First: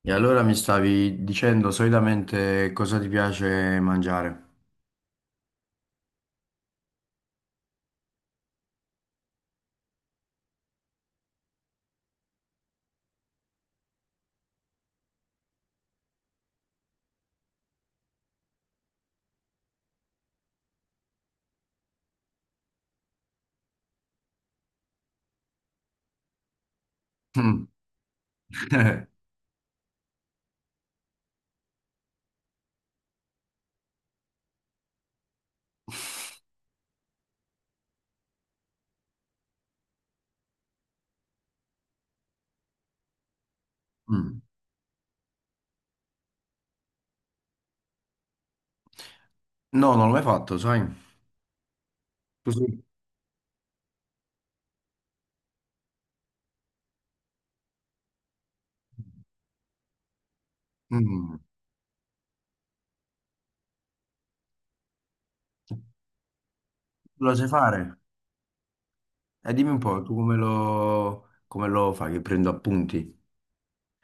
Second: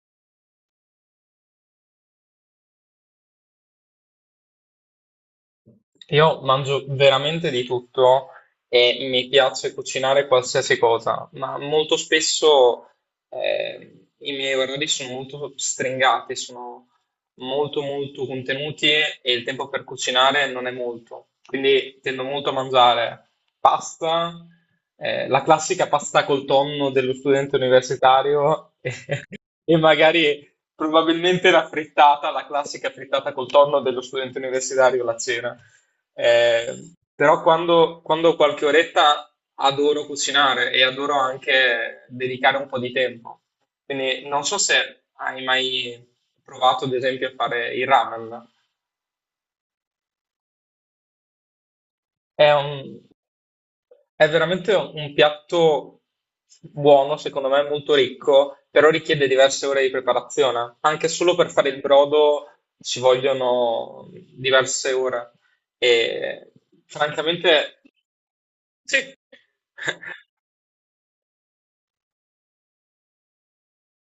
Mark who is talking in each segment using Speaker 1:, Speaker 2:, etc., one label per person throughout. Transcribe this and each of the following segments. Speaker 1: E allora mi stavi dicendo solitamente cosa ti piace mangiare?
Speaker 2: Io mangio veramente di tutto e mi piace cucinare qualsiasi cosa, ma molto spesso i miei orari sono molto stringati, sono molto molto contenuti e il tempo per cucinare non è molto. Quindi tendo molto a mangiare pasta, la classica pasta col tonno dello studente
Speaker 1: Mm.
Speaker 2: universitario. E magari probabilmente la frittata, la classica frittata col tonno dello studente universitario, la cena. Però quando ho qualche oretta adoro cucinare e adoro anche dedicare un po' di tempo. Quindi
Speaker 1: Mm.
Speaker 2: non so se hai mai provato, ad esempio, a fare il ramen.
Speaker 1: No, non l'ho mai fatto, sai?
Speaker 2: È
Speaker 1: Tu sì?
Speaker 2: un- è veramente un piatto buono, secondo me, molto ricco, però richiede diverse ore di preparazione. Anche solo
Speaker 1: Mm.
Speaker 2: per fare il brodo ci vogliono diverse ore.
Speaker 1: Tu
Speaker 2: E
Speaker 1: Lo sai
Speaker 2: francamente,
Speaker 1: fare?
Speaker 2: sì.
Speaker 1: E dimmi un po', tu come lo fai? Che prendo appunti?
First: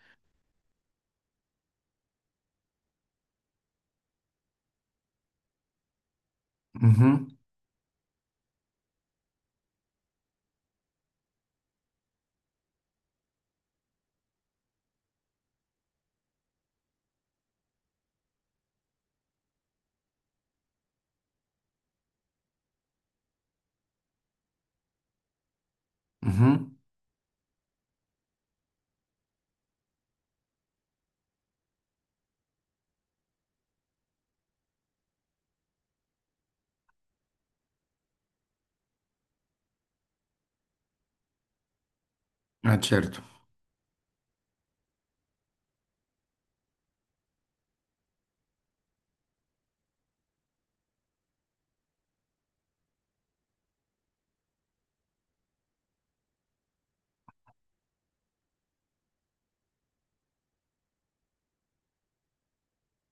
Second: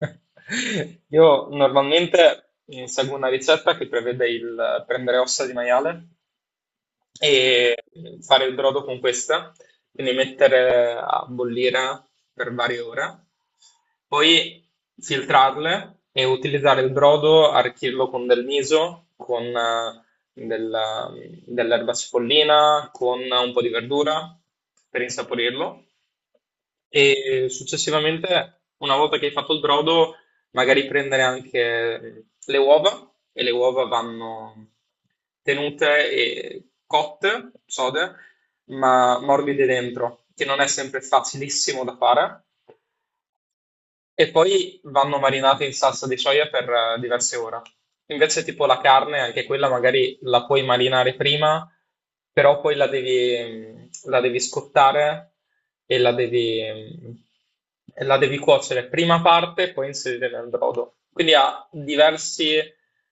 Speaker 2: Io normalmente seguo una ricetta che prevede il prendere ossa di maiale
Speaker 1: Mhm,
Speaker 2: e fare il brodo con questa, quindi mettere a bollire per varie ore, poi filtrarle e utilizzare il brodo, arricchirlo con del miso, con della- dell'erba cipollina, con un po' di verdura per insaporirlo.
Speaker 1: mhm.
Speaker 2: E successivamente, una volta che hai fatto il brodo, magari prendere anche le uova, e le uova vanno tenute e cotte, sode, ma morbide dentro, che non è sempre facilissimo da fare,
Speaker 1: Ah, certo.
Speaker 2: e poi vanno marinate in salsa di soia per diverse ore. Invece, tipo la carne, anche quella magari la puoi marinare prima, però poi la devi scottare e la devi, mm, e la devi cuocere prima parte e poi inserire nel brodo. Quindi ha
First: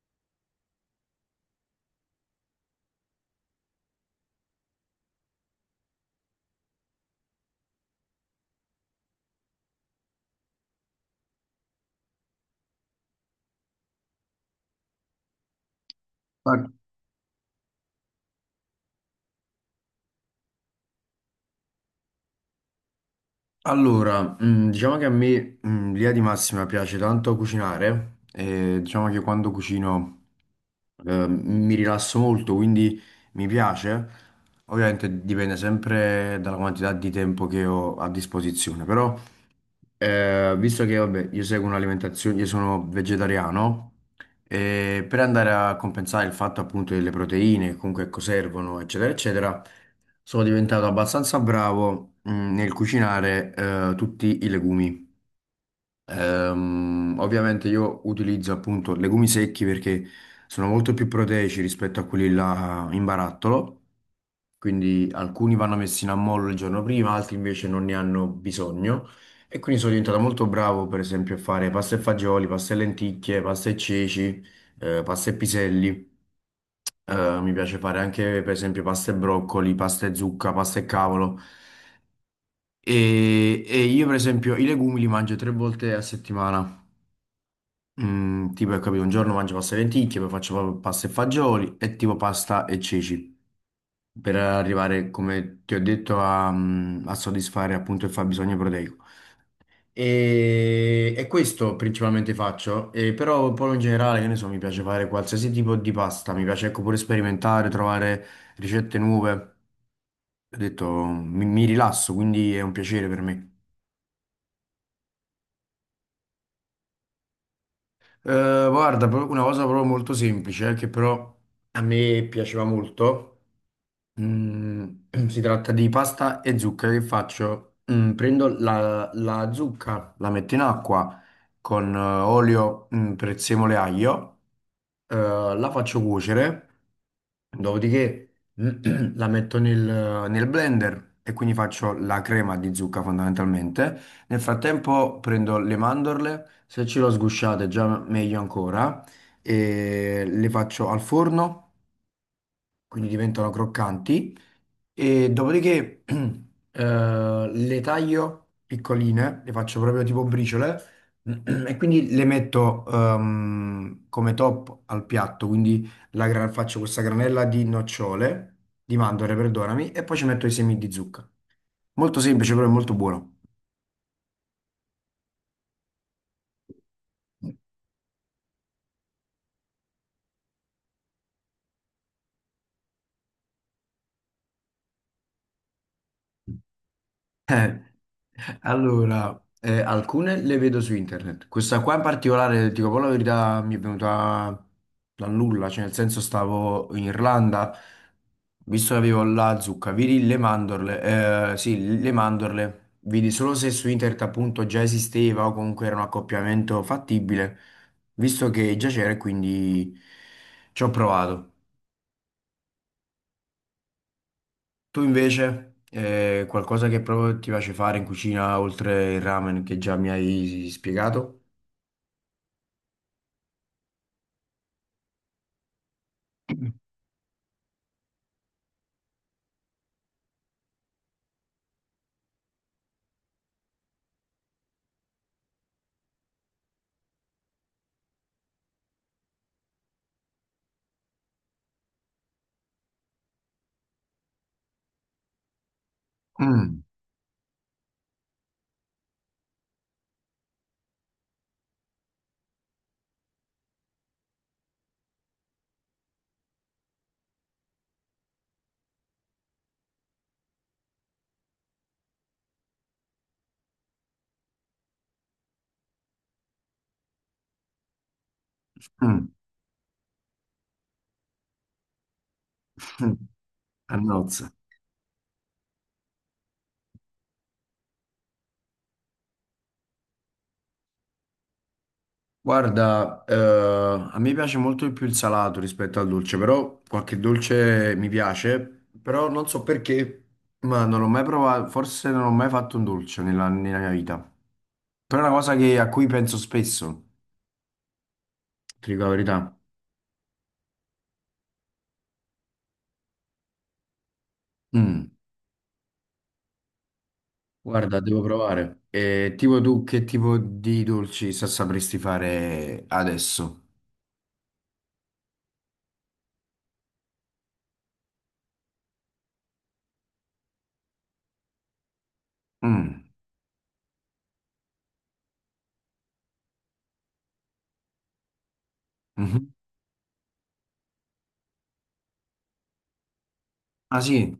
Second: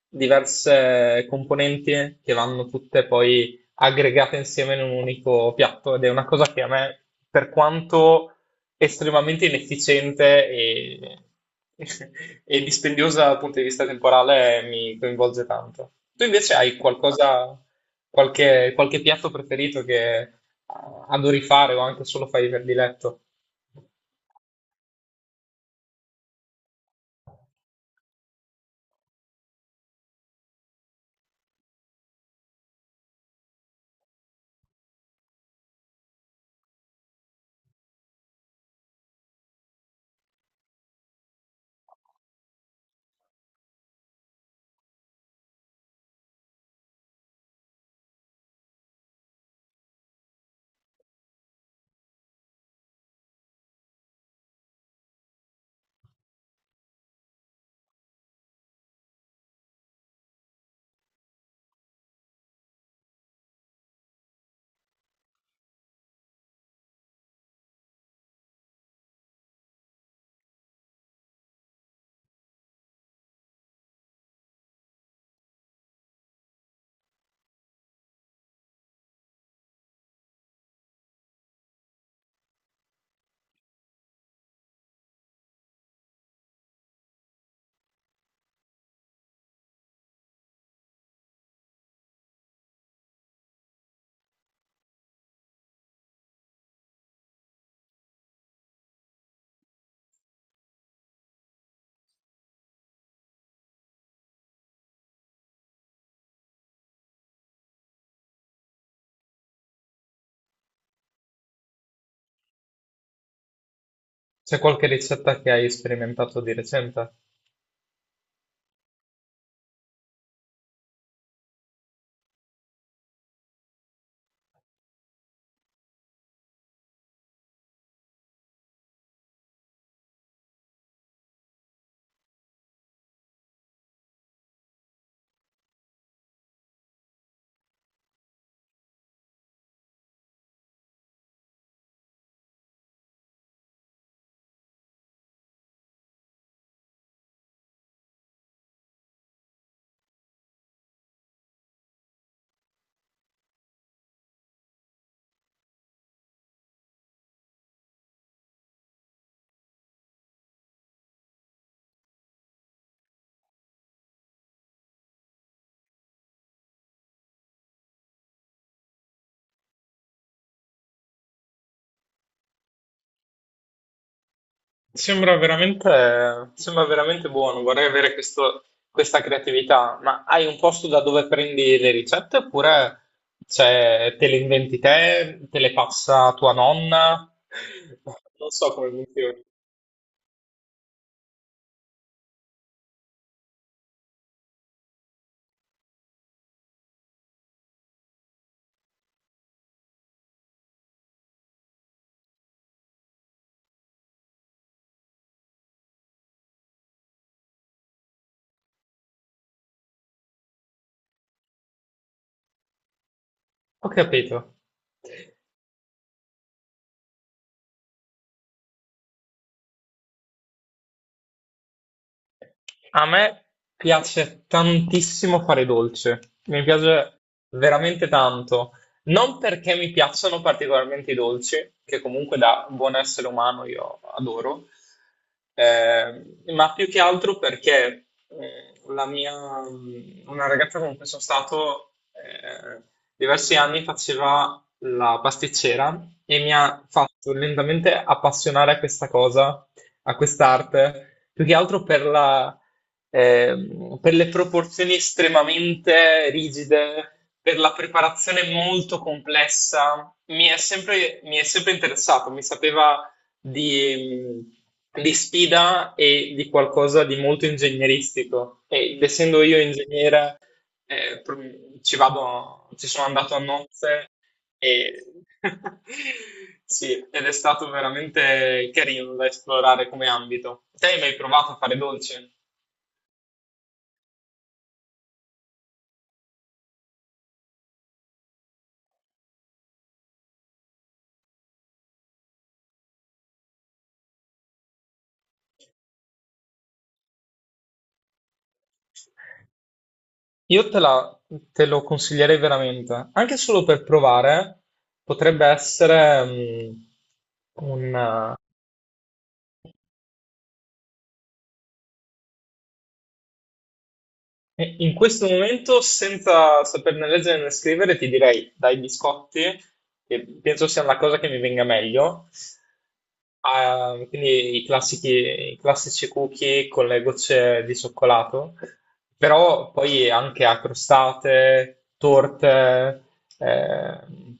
Speaker 2: diverse componenti che vanno tutte poi aggregate insieme in un unico piatto ed è una cosa che a me, per quanto estremamente inefficiente e, e dispendiosa dal punto di vista temporale, mi coinvolge tanto. Tu
Speaker 1: Ma
Speaker 2: invece hai qualcosa, qualche piatto preferito che adori fare o anche solo fai per diletto?
Speaker 1: Allora, diciamo che a me, l'idea di massima piace tanto cucinare e diciamo che quando cucino mi rilasso molto, quindi mi piace. Ovviamente dipende sempre dalla quantità di tempo che ho a disposizione, però visto che vabbè, io seguo un'alimentazione, io sono vegetariano, e per andare a compensare il fatto appunto delle proteine, comunque ecco, servono, eccetera, eccetera, sono diventato abbastanza bravo, nel cucinare, tutti i legumi. Ovviamente io utilizzo appunto legumi secchi perché sono molto più proteici rispetto a quelli là in barattolo, quindi alcuni vanno messi in ammollo il giorno prima, altri invece non ne hanno bisogno e quindi sono diventato molto bravo per esempio a fare pasta e fagioli, pasta e lenticchie, pasta e ceci, pasta e piselli. Mi piace fare anche per esempio pasta e broccoli, pasta e zucca, pasta e cavolo. E io per esempio i legumi li mangio tre volte a settimana. Tipo, hai capito, un giorno mangio pasta e lenticchie, poi faccio proprio pasta e fagioli e tipo pasta e ceci per arrivare, come ti ho detto, a soddisfare appunto il fabbisogno proteico. E questo principalmente faccio, e però poi in generale, che ne so, mi piace fare qualsiasi tipo di pasta, mi piace ecco pure sperimentare, trovare ricette nuove. Ho detto, mi rilasso, quindi è un piacere per me.
Speaker 2: C'è qualche ricetta che hai sperimentato di recente?
Speaker 1: Guarda, una cosa proprio molto semplice, che però a me piaceva molto. Mm, si tratta di pasta e zucca che faccio? Prendo la zucca, la metto in acqua con olio, prezzemolo e aglio, la faccio cuocere, dopodiché la metto nel blender e quindi faccio la crema di zucca fondamentalmente. Nel frattempo prendo le mandorle, se ce l'ho sgusciate già meglio ancora, e le faccio al forno, quindi diventano croccanti. E dopodiché le taglio piccoline, le faccio proprio tipo briciole, e quindi le metto come top al piatto. Quindi faccio questa granella di nocciole, di mandorle, perdonami, e poi ci metto i semi di zucca. Molto semplice, però è molto buono.
Speaker 2: Sembra veramente buono, vorrei avere questa creatività, ma hai un posto da dove prendi le ricette oppure cioè, te le inventi te, te le passa tua nonna?
Speaker 1: Eh,
Speaker 2: Non so come funziona.
Speaker 1: allora, alcune le vedo su internet. Questa qua in particolare, dico poi la verità, mi è venuta dal nulla, cioè nel senso stavo in Irlanda, visto che avevo la zucca, vidi le mandorle, sì, le mandorle, vidi solo se su internet appunto già esisteva o comunque era un accoppiamento fattibile, visto che già c'era e quindi ci ho provato.
Speaker 2: Ho capito.
Speaker 1: Tu invece, qualcosa che proprio ti piace fare in cucina oltre il ramen che già mi hai spiegato?
Speaker 2: A me piace tantissimo fare i dolci, mi piace veramente tanto. Non perché mi piacciono particolarmente i dolci, che comunque da buon essere umano io adoro, eh, ma più che altro perché una ragazza con cui sono stato diversi anni faceva la pasticcera e mi
Speaker 1: Mm,
Speaker 2: ha fatto lentamente appassionare a questa cosa, a quest'arte, più che altro per per le proporzioni estremamente rigide, per la preparazione molto complessa. Mi è sempre interessato, mi sapeva di, di sfida e di qualcosa di molto ingegneristico. Ed
Speaker 1: mm,
Speaker 2: essendo io ingegnere, eh, pro- ci sono
Speaker 1: mm,
Speaker 2: andato a
Speaker 1: A
Speaker 2: nozze
Speaker 1: nozze.
Speaker 2: e... Sì, ed è stato veramente carino da esplorare come ambito. Te hai mai provato a fare dolce?
Speaker 1: Guarda, a me piace molto di più il salato rispetto al dolce, però qualche dolce mi piace, però non so perché, ma non l'ho mai provato, forse non ho mai fatto un dolce nella, nella mia vita. Però è una cosa che- a cui penso spesso, ti dico la verità.
Speaker 2: Io te la- Te lo consiglierei veramente, anche solo per provare,
Speaker 1: Mm.
Speaker 2: potrebbe essere mm, un,
Speaker 1: Guarda, devo provare. Tipo tu, che tipo di dolci sapresti fare adesso?
Speaker 2: E in questo momento, senza saperne leggere né scrivere, ti direi dai biscotti, che penso sia una cosa che mi venga meglio.
Speaker 1: Mm.
Speaker 2: Ah, quindi i classici cookie con le gocce di cioccolato,
Speaker 1: Mhm.
Speaker 2: però poi anche a crostate, torte,
Speaker 1: Ah
Speaker 2: ehm,
Speaker 1: sì?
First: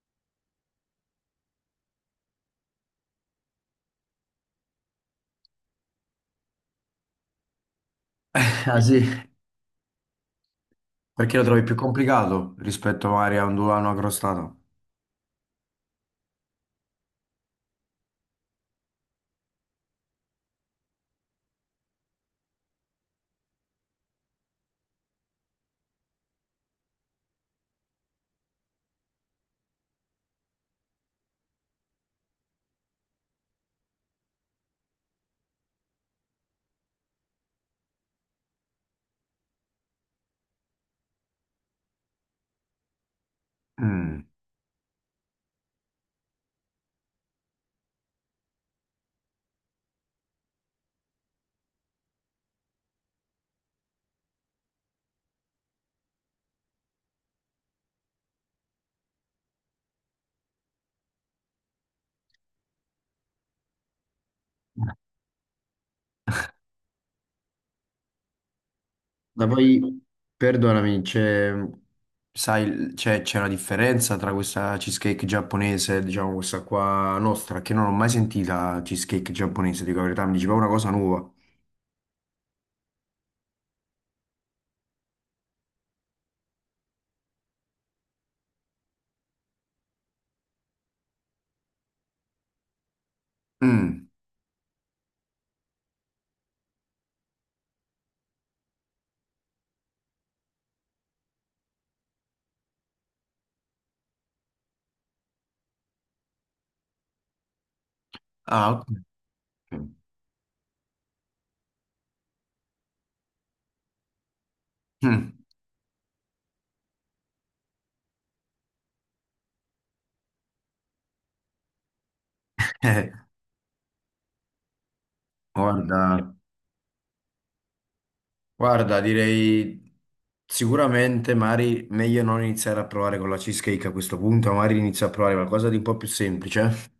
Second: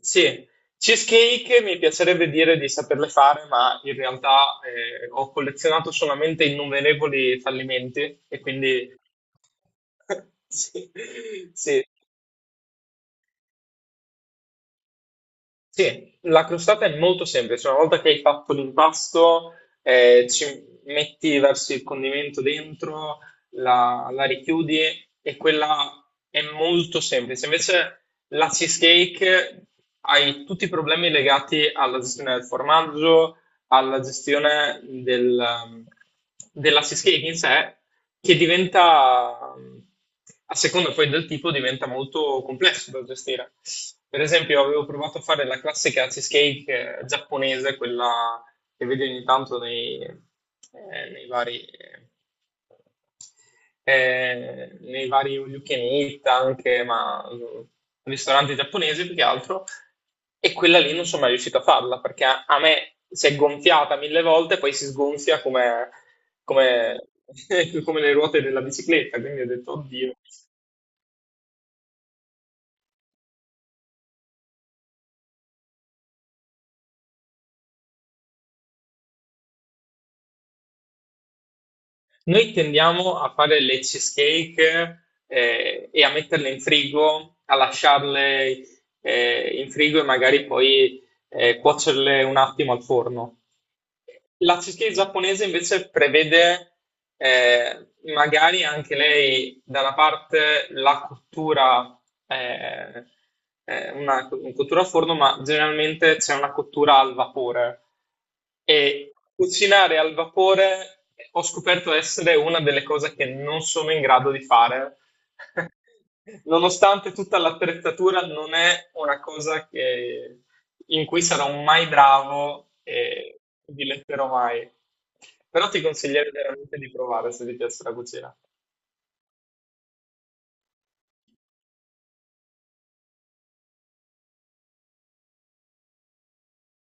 Speaker 2: sì, cheesecake mi piacerebbe dire di saperle fare, ma in realtà ho collezionato solamente innumerevoli fallimenti e
Speaker 1: Ah
Speaker 2: quindi
Speaker 1: sì,
Speaker 2: sì,
Speaker 1: perché lo trovi più
Speaker 2: sì.
Speaker 1: complicato rispetto magari a un dulano accrostato?
Speaker 2: Sì, la crostata è molto semplice. Una volta che hai fatto l'impasto, ci versi il condimento dentro, la richiudi e quella è molto semplice. Invece la cheesecake hai tutti i problemi legati alla gestione del formaggio, alla della cheesecake in sé, che diventa, a seconda poi del tipo, diventa molto complesso da gestire. Per
Speaker 1: Mm.
Speaker 2: esempio, avevo provato a fare la classica cheesecake giapponese, quella che vedi ogni tanto nei vari all you can eat anche, ma ristoranti giapponesi più che altro, e quella lì non sono mai riuscito a farla, perché a me si è gonfiata mille volte, poi si sgonfia come come le ruote della bicicletta, quindi
Speaker 1: ma
Speaker 2: ho detto,
Speaker 1: poi
Speaker 2: oddio.
Speaker 1: Perdonami, c'è sai, c'è una differenza tra questa cheesecake giapponese e diciamo questa qua nostra, che non ho mai sentita cheesecake giapponese, dico la verità, mi diceva una cosa nuova.
Speaker 2: Noi tendiamo a fare le cheesecake e a metterle in frigo, a lasciarle in frigo e magari poi cuocerle un attimo al forno.
Speaker 1: Mm.
Speaker 2: La cheesecake giapponese invece prevede magari anche lei da una parte la cottura, eh, un cottura a forno, ma generalmente c'è una cottura al vapore.
Speaker 1: Ah, ok.
Speaker 2: E cucinare al vapore ho scoperto essere una delle cose che non sono in grado di fare.
Speaker 1: Mm.
Speaker 2: Nonostante tutta l'attrezzatura, non è una cosa in cui sarò mai bravo
Speaker 1: Eh,
Speaker 2: e diletterò mai. Però ti consiglierei
Speaker 1: Guarda.
Speaker 2: veramente di provare se ti piace la cucina.
Speaker 1: Guarda, direi sicuramente Mari meglio non iniziare a provare con la cheesecake a questo punto, magari inizio a provare qualcosa di un po' più semplice.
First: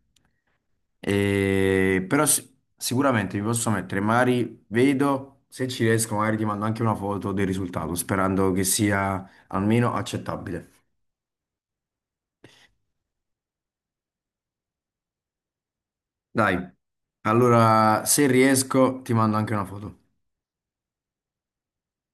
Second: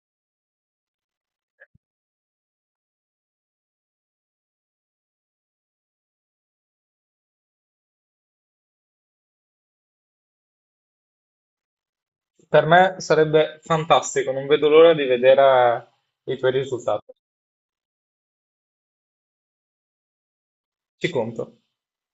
Speaker 1: Però sicuramente mi posso mettere Mari, vedo, se ci riesco magari ti mando anche una foto del risultato, sperando che sia almeno accettabile.
Speaker 2: Per me sarebbe fantastico, non vedo l'ora di vedere i tuoi
Speaker 1: Dai,
Speaker 2: risultati.
Speaker 1: allora se riesco ti mando anche una foto.
Speaker 2: Ci conto.